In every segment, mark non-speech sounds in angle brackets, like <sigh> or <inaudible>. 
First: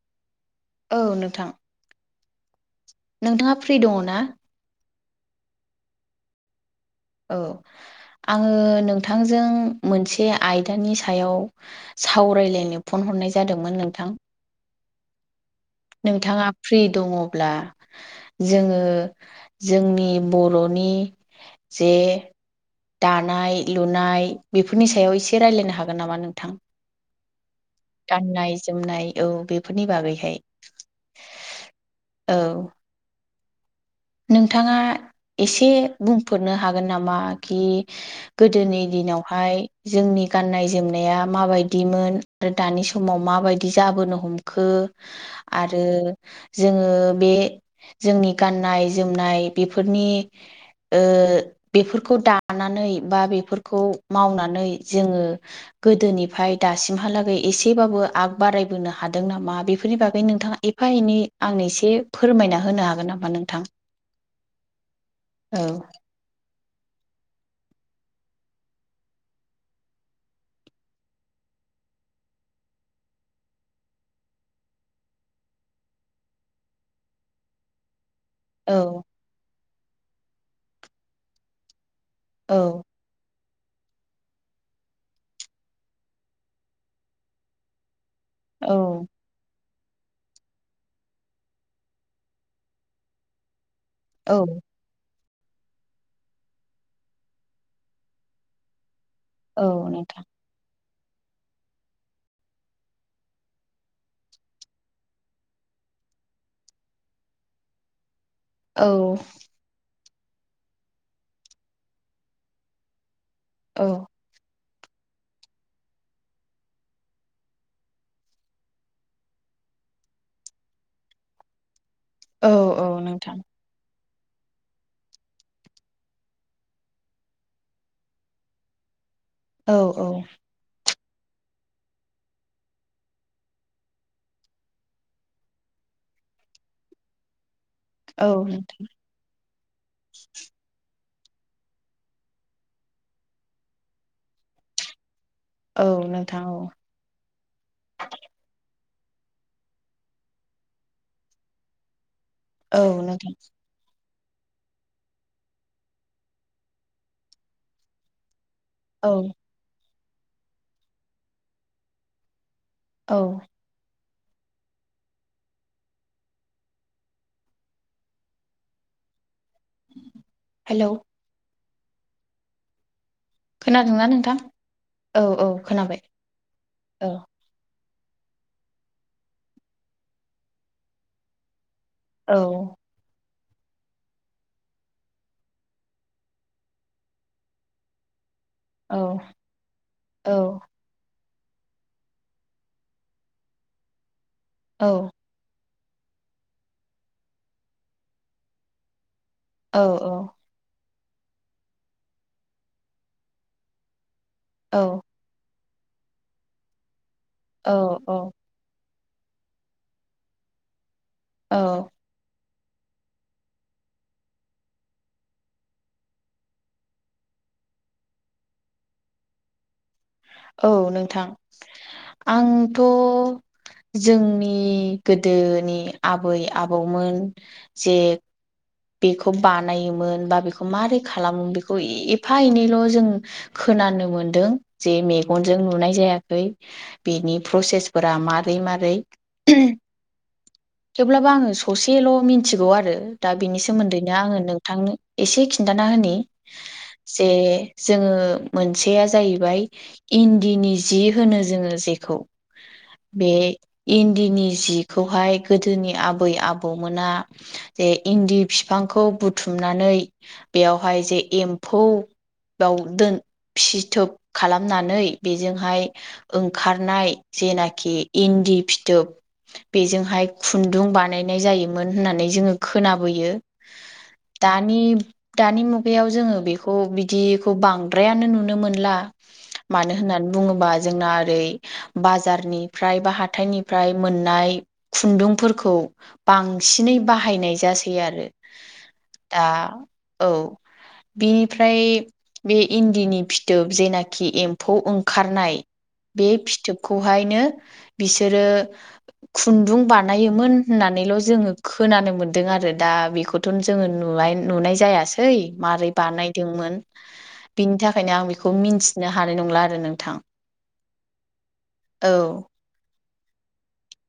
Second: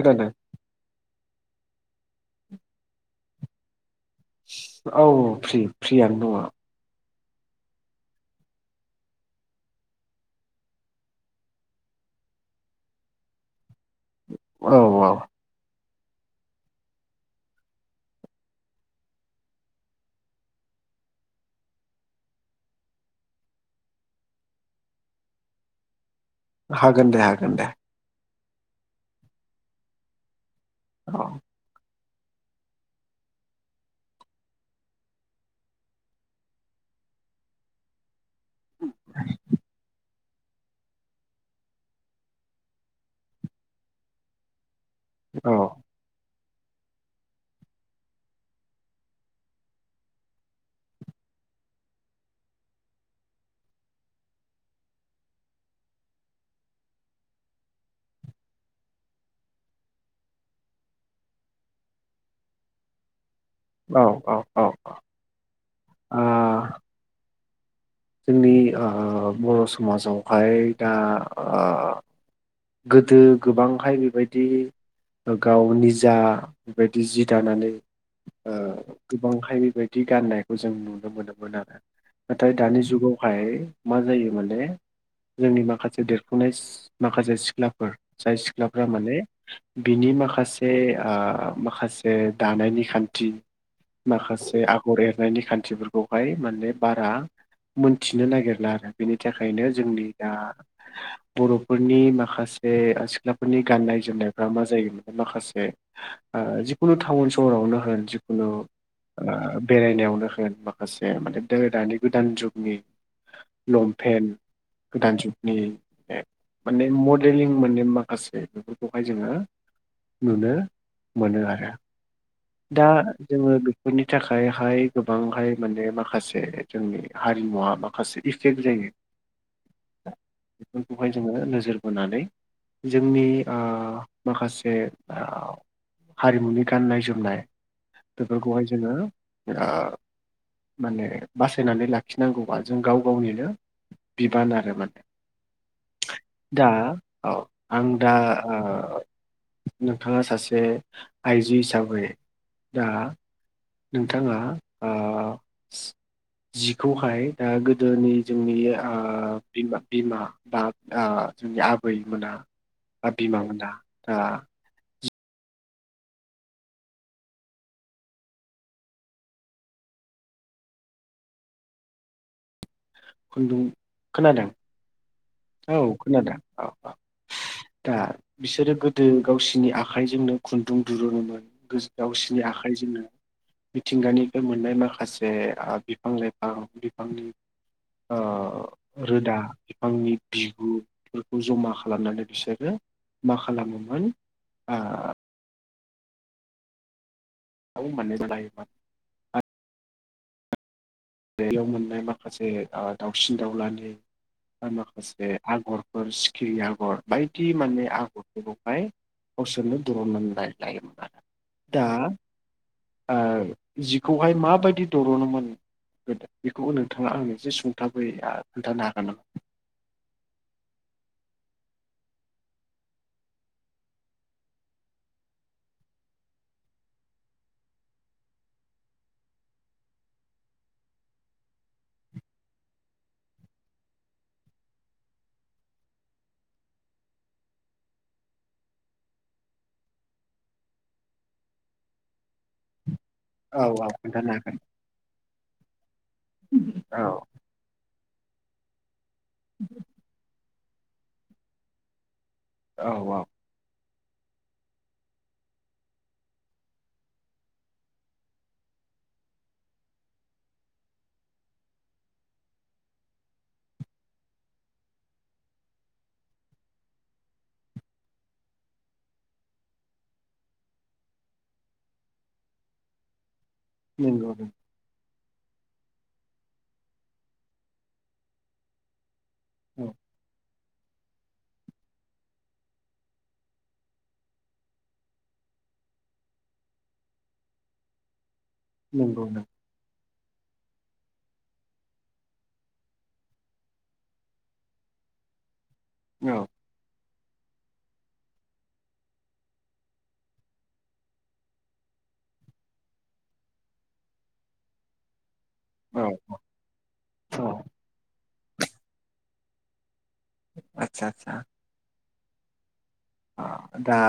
खोनादों। औ नोंथां। <inaudible> नोंथाङा फ्रि दङना? औ फ्रि फ्रियानो दङ। औ आङो नोंथांजों मोनसे आयदानि सायाव सावरायलायनो फन हरनाय जादोंमोन नोंथां। औ औ। नोंथाङा फ्रि दङब्ला जोङो जोंनि बर नि जे दानाय लुनाय बेफोरनि सायाव एसे रायलायनो हागोन नामा नों हागोन दे हागोन दे। गाननाय जोमनाय औ बेफोरनि बागैहाय। औ। औ। नोंथाङा एसे बुंफोरनो हागोन नामा कि? गोदोनि दिनावहाय जोंनि गाननाय जोमनाया मा बायदिमोन आरो दानि समाव माबायदि जाबोनो हमखो। औ आरो जोङो बे जोंनि गाननाय जोमनाय बेफोरनि ओ बेफोरखौ दानानै बा बेफोरखौ मावनानै जोङो गोदोनिफ्राय दासिमहालागै एसेबाबो आग बारायबोनो हादों नामा बेफोरनि बागै नोंथाङा ए एफा एनै आंनो एसे फोरमायना होनो हागोन नामा नोंथां? औ औ औ औ औ ओ जोंनि ओ बर' समाजावहाय दा ओ गोदो गोबांहाय बेबायदि गाव निजा बायदि जि दानानै ओ औ गोबांहाय बेबायदि गाननायखौ जों नुनो मोनोमोन आरो ना दानि औ जुगावहाय मा जायो माने जोंनि माखासे देरफुनाय माखासे सिख्लाफोर जाय सिख्लाफ्रा औ माने बिनि माखासे ओ माखासे दानायनि खान्थि औ माखासे आगर एरनायनि खान्थिफोरखौहाय माने बारा मोनथिनो नागिरला आरो बेनि औ थाखायनो जोंनि नोंथां दा बर'फोरनि माखासे सिख्लाफोरनि गाननाय जोमनायफ्रा मा जायो माखासे ओ जिखुनु टाउन सहरावनो होन खुनु औ ओ बेरायनायावनो होन माखासे माने दो दानि गोदान जुगनि औ लंपेन गोदान जुगनि माने मडेलिं मोने माखासे बेफोरखौहाय जोङो नुनो मोनो आरो औ दा औ नोंथां जोङो बेफोरनि थाखायहाय गोबांहाय माने माखासे जोंनि हारिमुवा माखासे इफेक्ट जायो। औ औ बेखौहाय जोङो नोजोर बोनानै जोंनि ओ माखासे ओ हारिमुनि गाननाय जोम नाय औ बेफोरखौहाय नोंथां जोङो बिराद माने बासायनानै लाखिनांगौबा जों गाव गावनिनो बिबान आरो माने। औ नोंथां दा ओ आं दा ओ नोंथाङा सासे आइजो हिसाबै औ दा नोंथां। नोंथाङा ओ जिखौहाय ओ गोदोनि जोंनि ओ औ बिमा बिमा बा ओ जोंनि आबैमोना आ औ बिमामोना ओ हेलौ। खुन्दुं खोनादोंना नोंथां खोनादों औ औ खोनाबाय खोनादों औ औ। दा बिसोरो गोदो गावसोरनि आखाइजोंनो खुन्दुं दुरुननोमोन औ गावसोरनि आखाइजोंनो मिथिंगानिफ्राय मोननाय माखासे ओ बिफां लाइफां बिफांनि ओ औ रोदा बिफांनि औ बिगुर फोरखौ जमा खालामनानै बिसोरो मा खालामोमोन ओ औ <unintelligible> औ ओ। बेयाव मोननाय माखासे ओ दाउसिन दावलानि बा औ माखासे आगर गर सिखिरि आगर बायदि माने औ आगरफोरखौफोरखौहाय गावसोरनो दुहुननानै <unintelligible> दा औ ओ जिखौहाय माबायदि दिर'नोमोन गोदो बेखौबो नोंथाङा आंनो एसे सुंथाबै आ खोन्थानो हागोन नामा? औ नोंथां आंथ' जोंनि गोदोनि आबै आबौमोन जे बेखौ बानायोमोन बा बेखौ माबारै खालामो बेखौ एफा एनैल' जों खोनानो मोनदों जे मेगनजों नुनाय जायाखै बेनि प्रसेसफोरा मारै मा रै थेवब्लाबो आङो ससेल' मिथिगौ आरो दा बिनि औ औ सोमोन्दैनो खोन्थानो आङो हागोन। नोंथांनो एसे खिन्थाना होनि जे औ जोङो मोनसेया जाहैबाय इन्दिनि जि होनो जोङो जेखौ औ औ बे इन्दिनि जिखौहाय गोदोनि आबै आबौमोना जे इन्दि बिफांखौ बुथुमनानै बेयावहाय जे एम्फौ बावदोन फिथोब खालामनानै बेजोंहाय ओंखारनाय जेनाखि इन दि फिथोब‌ बेजोंहाय खुन्दुं बानायनाय जायोमोन होननानै जोङो खोनाबोयो। नंगौ दानि दानि मु बेयाव जोङो बेखौ बिदिखौ बांद्रायानो नुनो मोनला नंगौ मानो होननानै बुङोबा जोंना ओरै बाजारनिफ्राय बा हाथाइनिफ्राय मोननाय खुन्दुंफोरखौ बांसिनै बाहायनाय जासै आरो नंगौ दा औ। <inaudible> बिनिफ्राय बे इन्दिनि फिथोब जेनाखि एम्फौ ओंखारनाय बे नंगौ औ फिथोबखौ बेहायनो बिसो खुन्दुं बानायोमोननानैल' जोङो खोना नानो मोन्दों आरो दा बेखौथ' जोङो नुाय नुनाय जायासै मारोरै औ बानायदोंमोन। औ बिनि थाखायनो आं बेखौ मिथिनो हानाय नंला आरो नोंथां। आतसा आस्सा। औ। दा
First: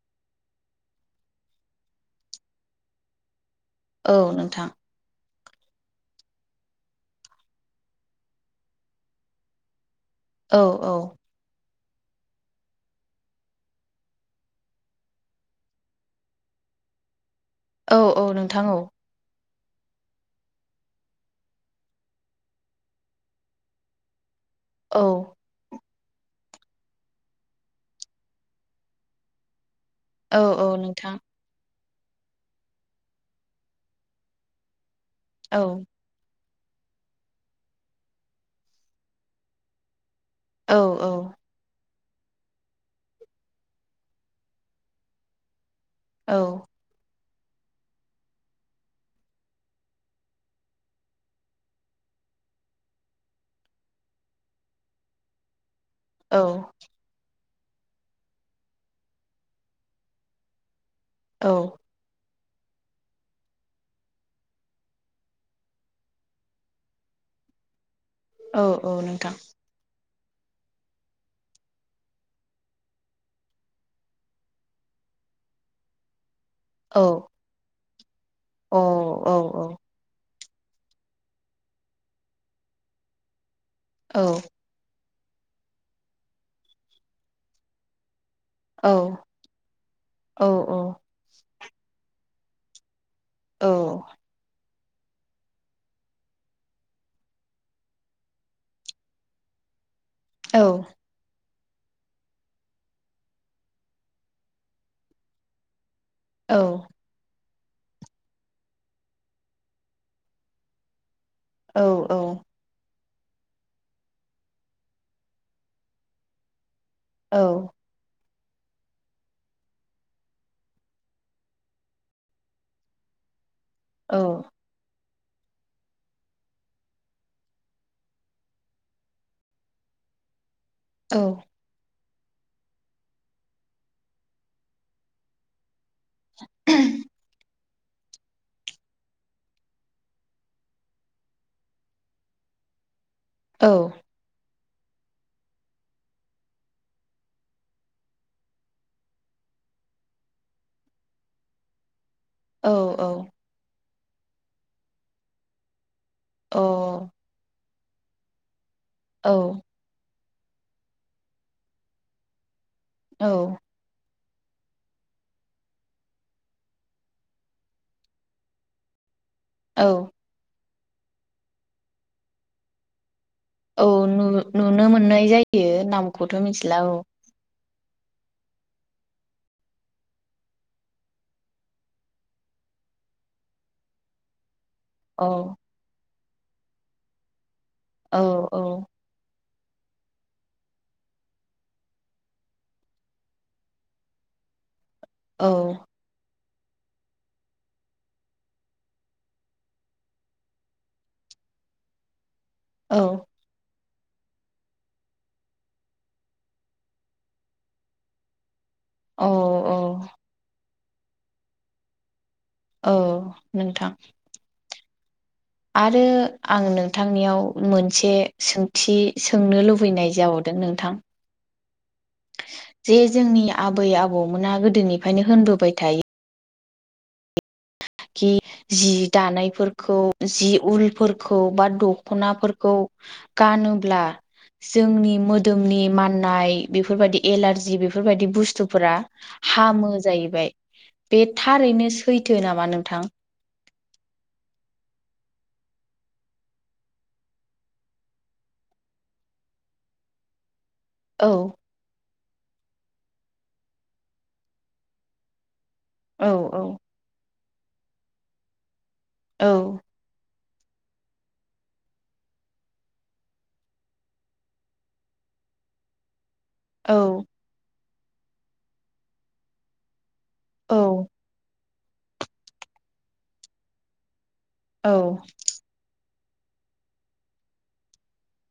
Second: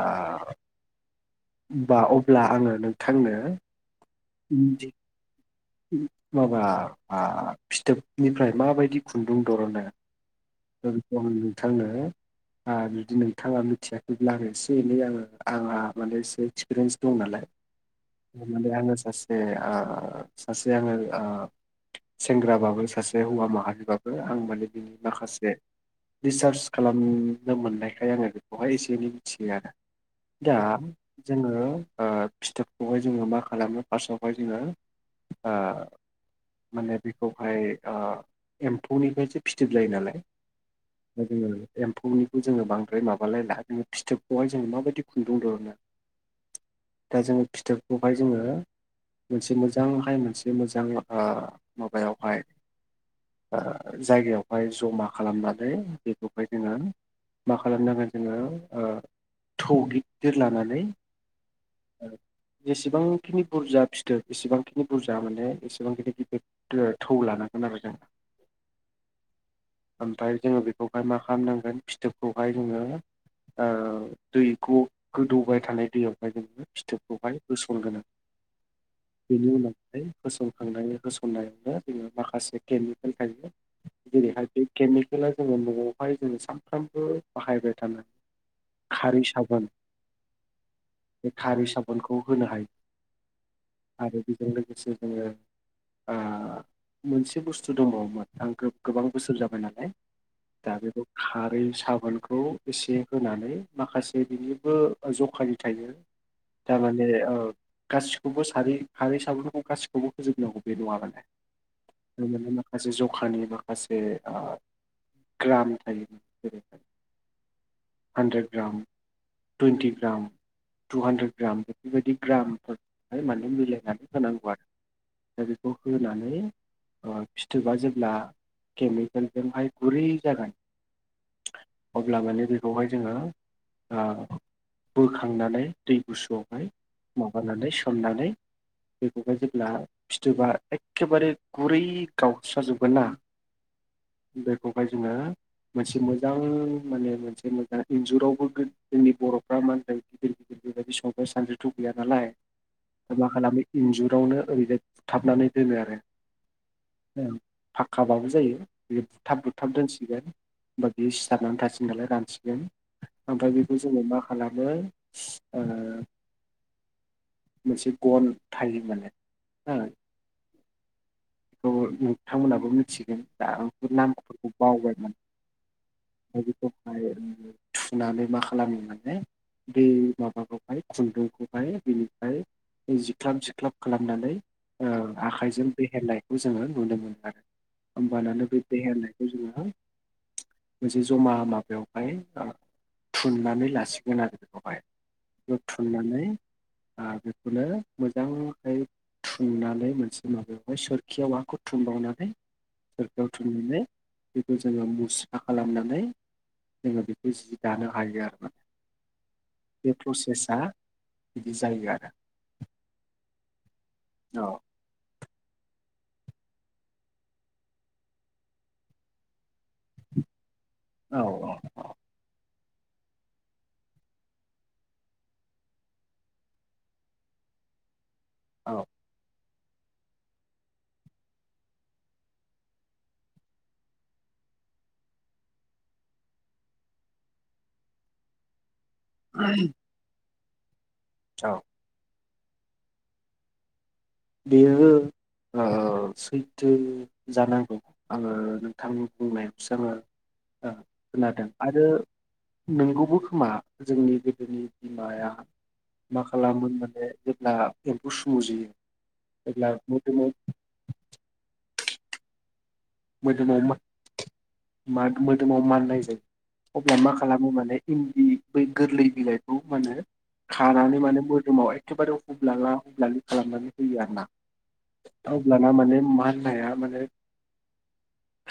आ बा अब्ला आङो नोंथांनो औ नोंथां। इन्दि माबा आं फिथोबनिफ्राय माबायदि खुन्दुं बरनो? औ <inaudible> औ नोंथांनो जुदि नोंथाङा मिथियाखैब्ला आरो एसे एनै आङो आंहा माने एसे एक्सपिरियेन्स दं नालाय। औ औ नोंथां औ दानो ससे ओ सासे आङो सेंग्राबाबो सासे हौवा माहारिबाबो आं माने दिननि औ माखासे रिसार्ज खालामनो मोननायखाय आङो बेखौहाय एसे एनै मिथियो आरो औ दा औ नोंथां जोङो ओ फिथोबखौहाय जोङो मा खालामो फार्स्टआवहाय जोङो ओ औ औ माने बेखौहाय ओ एम्फौनिफ्रायसो फिदोब जायो नालाय <unintelligible> औ बेनि जोंङो बांद्राय माबालाय ला जोङो फिथोबखौहाय जोङो माबायदिुन्दुं दिहुनो। औ। दा जोङो फिथोबखौहाय जोङो मोनसे मोजांहाय मोनसे मोजां माबायावहाय ओ जायगायावहाय जमा खालामनानै बेखौहाय जोङो मा खालामनांगोन जोङो ओ थौ गिदिर लानानै औ। जेसेबांखिनि बुरजा फिथोब एसेबांखिनि बुरजा माने एसेबांखिनि गिदिर थौ लानांगौ। <unintelligible> औ औ नोंथां ओमफ्राय जोङो बेखौहाय मा खालामनांगोन फिथोबखौहाय जोङो ओ दैखौ गोदौबाय थानाय दैयावहाय जोङो औ फिथोबखौहाय होसनगोन। औ औ औ। होसनखांनायनि होसननायावनो जोङो माखासे गेमनि थाखायनो जेरैहाय बे केमिकेला जोङो न'आवहाय जोङो सानफ्रामबो बाहायबाय थानो औ हो खारै साबोन औ बे खारै साबोनखौ होनो हायो। आरो बेजों लोगोसे आङो ओ मोनसे बुस्थु दङमोन आं गोबां बोसोर जाबाय। नालाय औ अ <unintelligible> बै साबोनखौ एसे होनानै माखासे बिनिबो जखानि थायो। थारमाने औ। गासिखौबो सार सारै साब्रफोरखौ गासिखौबो होजोबनांगौ बे नङा माने। औ जे माने माखासे जखानि माखासे अ ग्राम थायो जेरैहाय औ hundred gram twenty gram two hundred gram बेफोरबायदि ग्रामफोरा माने मिलाय नानै होनांगौ आर दा बेखौ होनानै अ फिथोबा जेब्ला केमिक केलजोंहाय गुरै जागोन औ अब्ला माने बेखौहाय जोङो आ बोखांनानै दै गुसुआवहाय माबानानै सोमनानै बेखौहाय जेब्ला फिथोबा एखेबारे गुरै गावस्राजोबगोन ना औ बेखौहाय जोङो मोनसे मोजां माने मोनसे मोजां इन्जुरावबो गो जोंनि बर'फ्रा मानदों गिदिर गिदिर बेबायदि संग्राय सान्द्रि थ गैया नालाय मा खालामो इन्जुरावनो ओरैजाय बुथाबनानै दोनो आरो अ फाखकाबाबो जायो बे बुथाब बुथाब दोनसिगोन होमबा बेयो सिथारनानै थासिगोन नालाय रानसिगोन ओमफ्राय बेखौ जोङो मा खालामो अ मोनसे गन थायो माने हो औ बेखौ नोंथांमोनहाबो मिथिगोन दा औ नामफोरखौ नुनो बावबायमोन मोननाय जायो नामखौथ' दा मिथिला औ बेखौहाय थुनानै मा खालामो माने बे माबाखौहाय खुन्दुंखौहाय बिनिफ्राय जिख्लाब जिख्लाब खालामनानै अ औ आखाइजों देहेरनायखौ जोङो नुनो मोनो आरो औ होमबानानो औ बे देहेरनायखौ जोङो <inaudible> मोनसे जमा माबायावहाय आ थुननानै लासिगोन आरो बेखौहाय औ बुथुमनानै अ बेखौनो मोजाङैहाय थुननानै मोनसे माबायावहाय सोर खेवाखौ थुमबावनानै औ सोरखायाव थुमनानै बेखौ जोङो मुस्रा खालामनानै जोङो बेखौ जि दानो हायो आरोना औ औ बे प्रसेसा बिदि जायो आरो औ नोंथां आरो आं नोंथांनियाव मोनसे सोंथि सोंनो लुबै फैनाय जाबावदों नोंथां औ औ जे जोंनि आबै आबौमोना गोदोनिफ्रायनो होनबोबाय थायो कि औ जि दानायफोर खौ जि उलफोरखौ बा दख'नाफोरखौ गानोब्ला जोंनि मोदोमनि माननाय बेफोरबायदि एलारजि बेफोरबायदि बुस्थु फोरा हामो जाहैबाय। बे औ थारैनो सैथो नामा नोंथां? बेयो ओ अ सैथो जानांगौ आङो नोंथांनि बुंनायावसो आङो आ औ खोनादों। आरो नोगौबो खोमा जोंनि गोदोनि बिमाया मा औ औ खालामो माने जेब्ला एम्फौ सुमु जोयो औ आब्ला मोदोमाव मोदोमाव मा मोदोमाव माननाय जायो अब्ला औ मा खालामो माने इन्दि बै गोरलै बिलाइखौ माने खानानै औ माने मोदोमाव एखेबारे हुब्लाला-हुब्लालि खालामनानै होयो आर ना, औ अब्लाना माने मान नाया माने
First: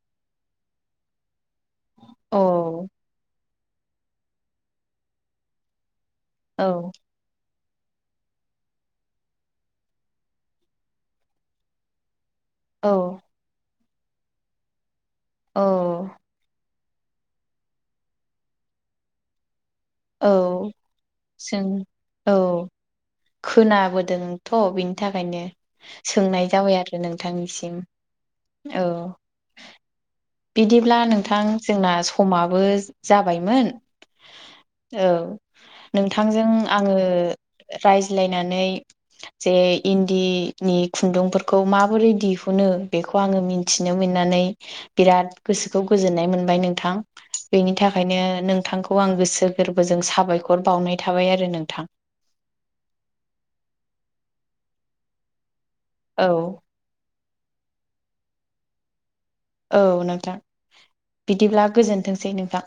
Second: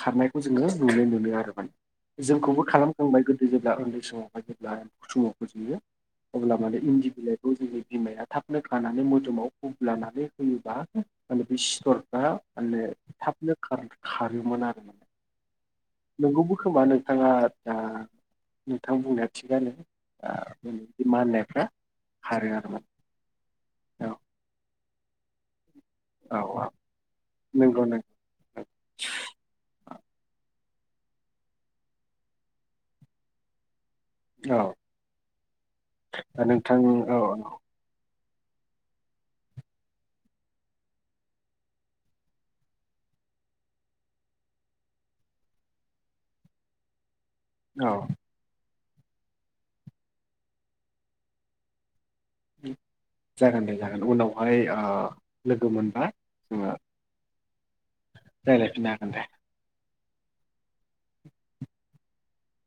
खारनायखौ जोङो नुनो मोनो आरो। औ जोंखौबो खालामखांबाय गोदो जेब्ला उन्दै समावहाय जेब्ला फुथुमाव फजयो अब्ला माने औ इन्दि बिलाइ <inaudible> थाबनो खानानै मोदोमाव हुब्लानानै होयोबा उम माने बे सिथरफ्रा माने औ थाबनो खार खारोमोन आरो। औ नोंगौबो खोमा नोंथांङा दा नोंथां बुंनाया थिगानो। ओ औ बै माननायफ्रा जों औ खारो आरो मा। खोनाबोदोंथ' बिनि थाखायनो औ सोंनाय औ जाबाय आरो नोंथांनिसिम। नंगौ नंगौ औ। बिदिब्ला नोंथां जोंना समाबो जाबायमोन, औ नोंथांजों नोंथां आंङो औ रायजो मिलायनानै जे इन्दि नि खुन्दुंफोरखौ माबोरै दिहुनो बे खौ आंङो मिनथिनो मोननानै बिराद गोसोखौ गोजोननाय मोनबाय नोंथां। बेनि औ थाखायनो नोंथांखौ आं गोसो गोरबोजों साबायखर बावनाय थाबाय आरो नोंथां। जागोन दे जागोन उनावहाय ओ लोगो मोनबा औ जोङो रायलायफिन्नो हागोन दे। औ नोंथां बिदिब्ला गोजोनथोंसै नोंथां।